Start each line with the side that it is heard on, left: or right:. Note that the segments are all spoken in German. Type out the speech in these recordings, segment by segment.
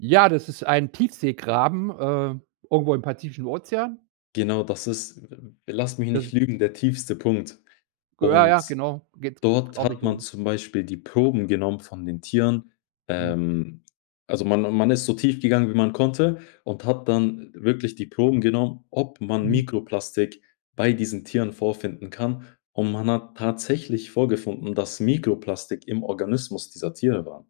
right: Ja, das ist ein Tiefseegraben, äh, irgendwo im Pazifischen Ozean.
left: Genau, das ist v v lass mich nicht
right: [unintelligible]
left: lügen, der tiefste Punkt.
right: Ja,
left: Und
right: ja, genau, geht
left: dort hat
right: ordentlich
left: man
right: rum.
left: zum Beispiel die Proben genommen von den Tieren.
right: Mhm.
left: Ähm, also man man ist so tief gegangen, wie man konnte, und hat dann wirklich die Proben genommen, ob man
right: Mhm.
left: Mikroplastik bei diesen Tieren vorfinden kann. Und man hat tatsächlich vorgefunden, dass Mikroplastik im Organismus dieser Tiere war.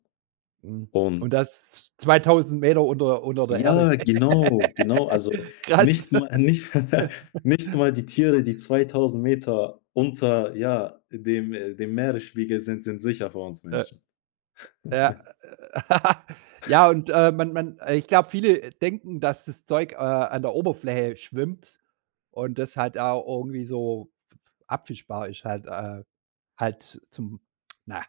right: Mhm, und
left: Und
right: das 2.000 Meter unter unter der Erde.
left: Ja, genau, genau, also
right: Krass.
left: nicht ma nicht nicht mal die Tiere, die 2.000 Meter unter, ja, dem dem Meeresspiegel sind, sind sicher vor uns
right: Äh.
left: Menschen.
right: Ja. Äh, äh. Ja, und, äh, man man ich glaube, viele denken, dass das Zeug, äh, an der Oberfläche schwimmt und das halt da irgendwie so f f abfischbar ist halt, äh. Halt zum, na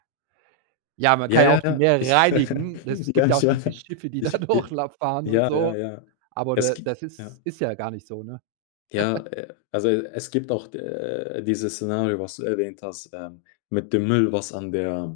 right: ja, man kann
left: Ja,
right: ja
left: ja,
right: auch die
left: ja.
right: Meere
left: Ich
right: reinigen. Es
left: Ja,
right: gibt ja
left: ich
right: auch diese
left: wa
right: Schiffe, die da
left: Ich b
right: Durchlauf fahren und
left: ja,
right: so.
left: ja, ja.
right: Aber
left: Es
right: d
left: gibt
right: das
left: ja?
right: ist ist ja gar nicht so, ne?
left: Ja, äh, also es gibt auch de dieses Szenario, was du erwähnt hast, äh, mit dem Müll, was an der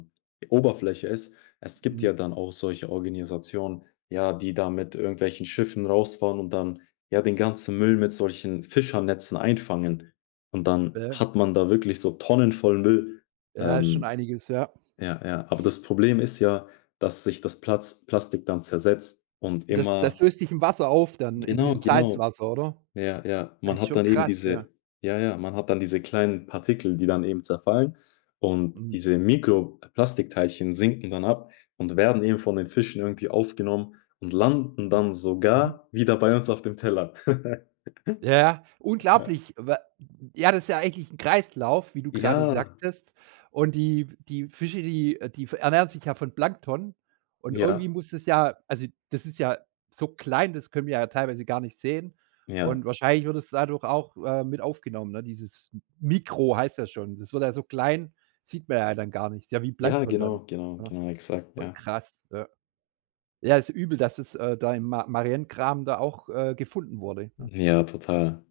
left: Oberfläche ist. Es gibt ja
right: Mhm.
left: dann auch solche Organisationen, ja, die da mit irgendwelchen Schiffen rausfahren und dann, ja, den ganzen Müll mit solchen Fischernetzen einfangen. Und dann
right: Ja.
left: hat man da wirklich so Tonnen voll Müll.
right: Ja, ist schon
left: Ähm,
right: einiges, ja.
left: ja, ja. Aber das Problem ist ja, dass sich das Platz Plastik dann zersetzt und
right: Das
left: immer
right: das löst sich im Wasser auf dann, in
left: Genau,
right: diesem
left: genau.
right: Salzwasser, oder?
left: Ja, ja.
right: Das
left: Man
right: ist
left: hat
right: schon
left: dann eben
right: krass, ja.
left: diese ja, ja, man hat dann diese kleinen Partikel, die dann eben zerfallen. Und
right: Mhm.
left: diese Mikroplastikteilchen sinken dann ab und werden eben von den Fischen irgendwie aufgenommen und landen dann
right: Mhm.
left: sogar wieder bei uns auf dem Teller.
right: Ja, ja,
left: Ja.
right: unglaublich, wa Ja, das ist ja eigentlich 'n Kreislauf, wie du grade
left: Ja.
right: sagtest. Und die die Fische, die die ernähren sich ja von Plankton. Und
left: Ja.
right: irgendwie muss das ja also, das ist ja so klein, das können wir ja teilweise gar nicht sehen.
left: Ja.
right: Und wahrscheinlich wird es dadurch auch, äh, mit aufgenommen, ne, dieses Mikro heißt das schon. Das wird halt so klein, sieht man ja dann gar nicht. Ja, wie
left: Ja,
right: Plankton
left: genau,
right: dann,
left: genau,
right: ne?
left: genau, exakt, ja.
right: Krass, ja. Ja, ist übel, dass es, äh, da im Ma Mariengraben da auch, äh, gefunden wurde, ne?
left: Ja, total.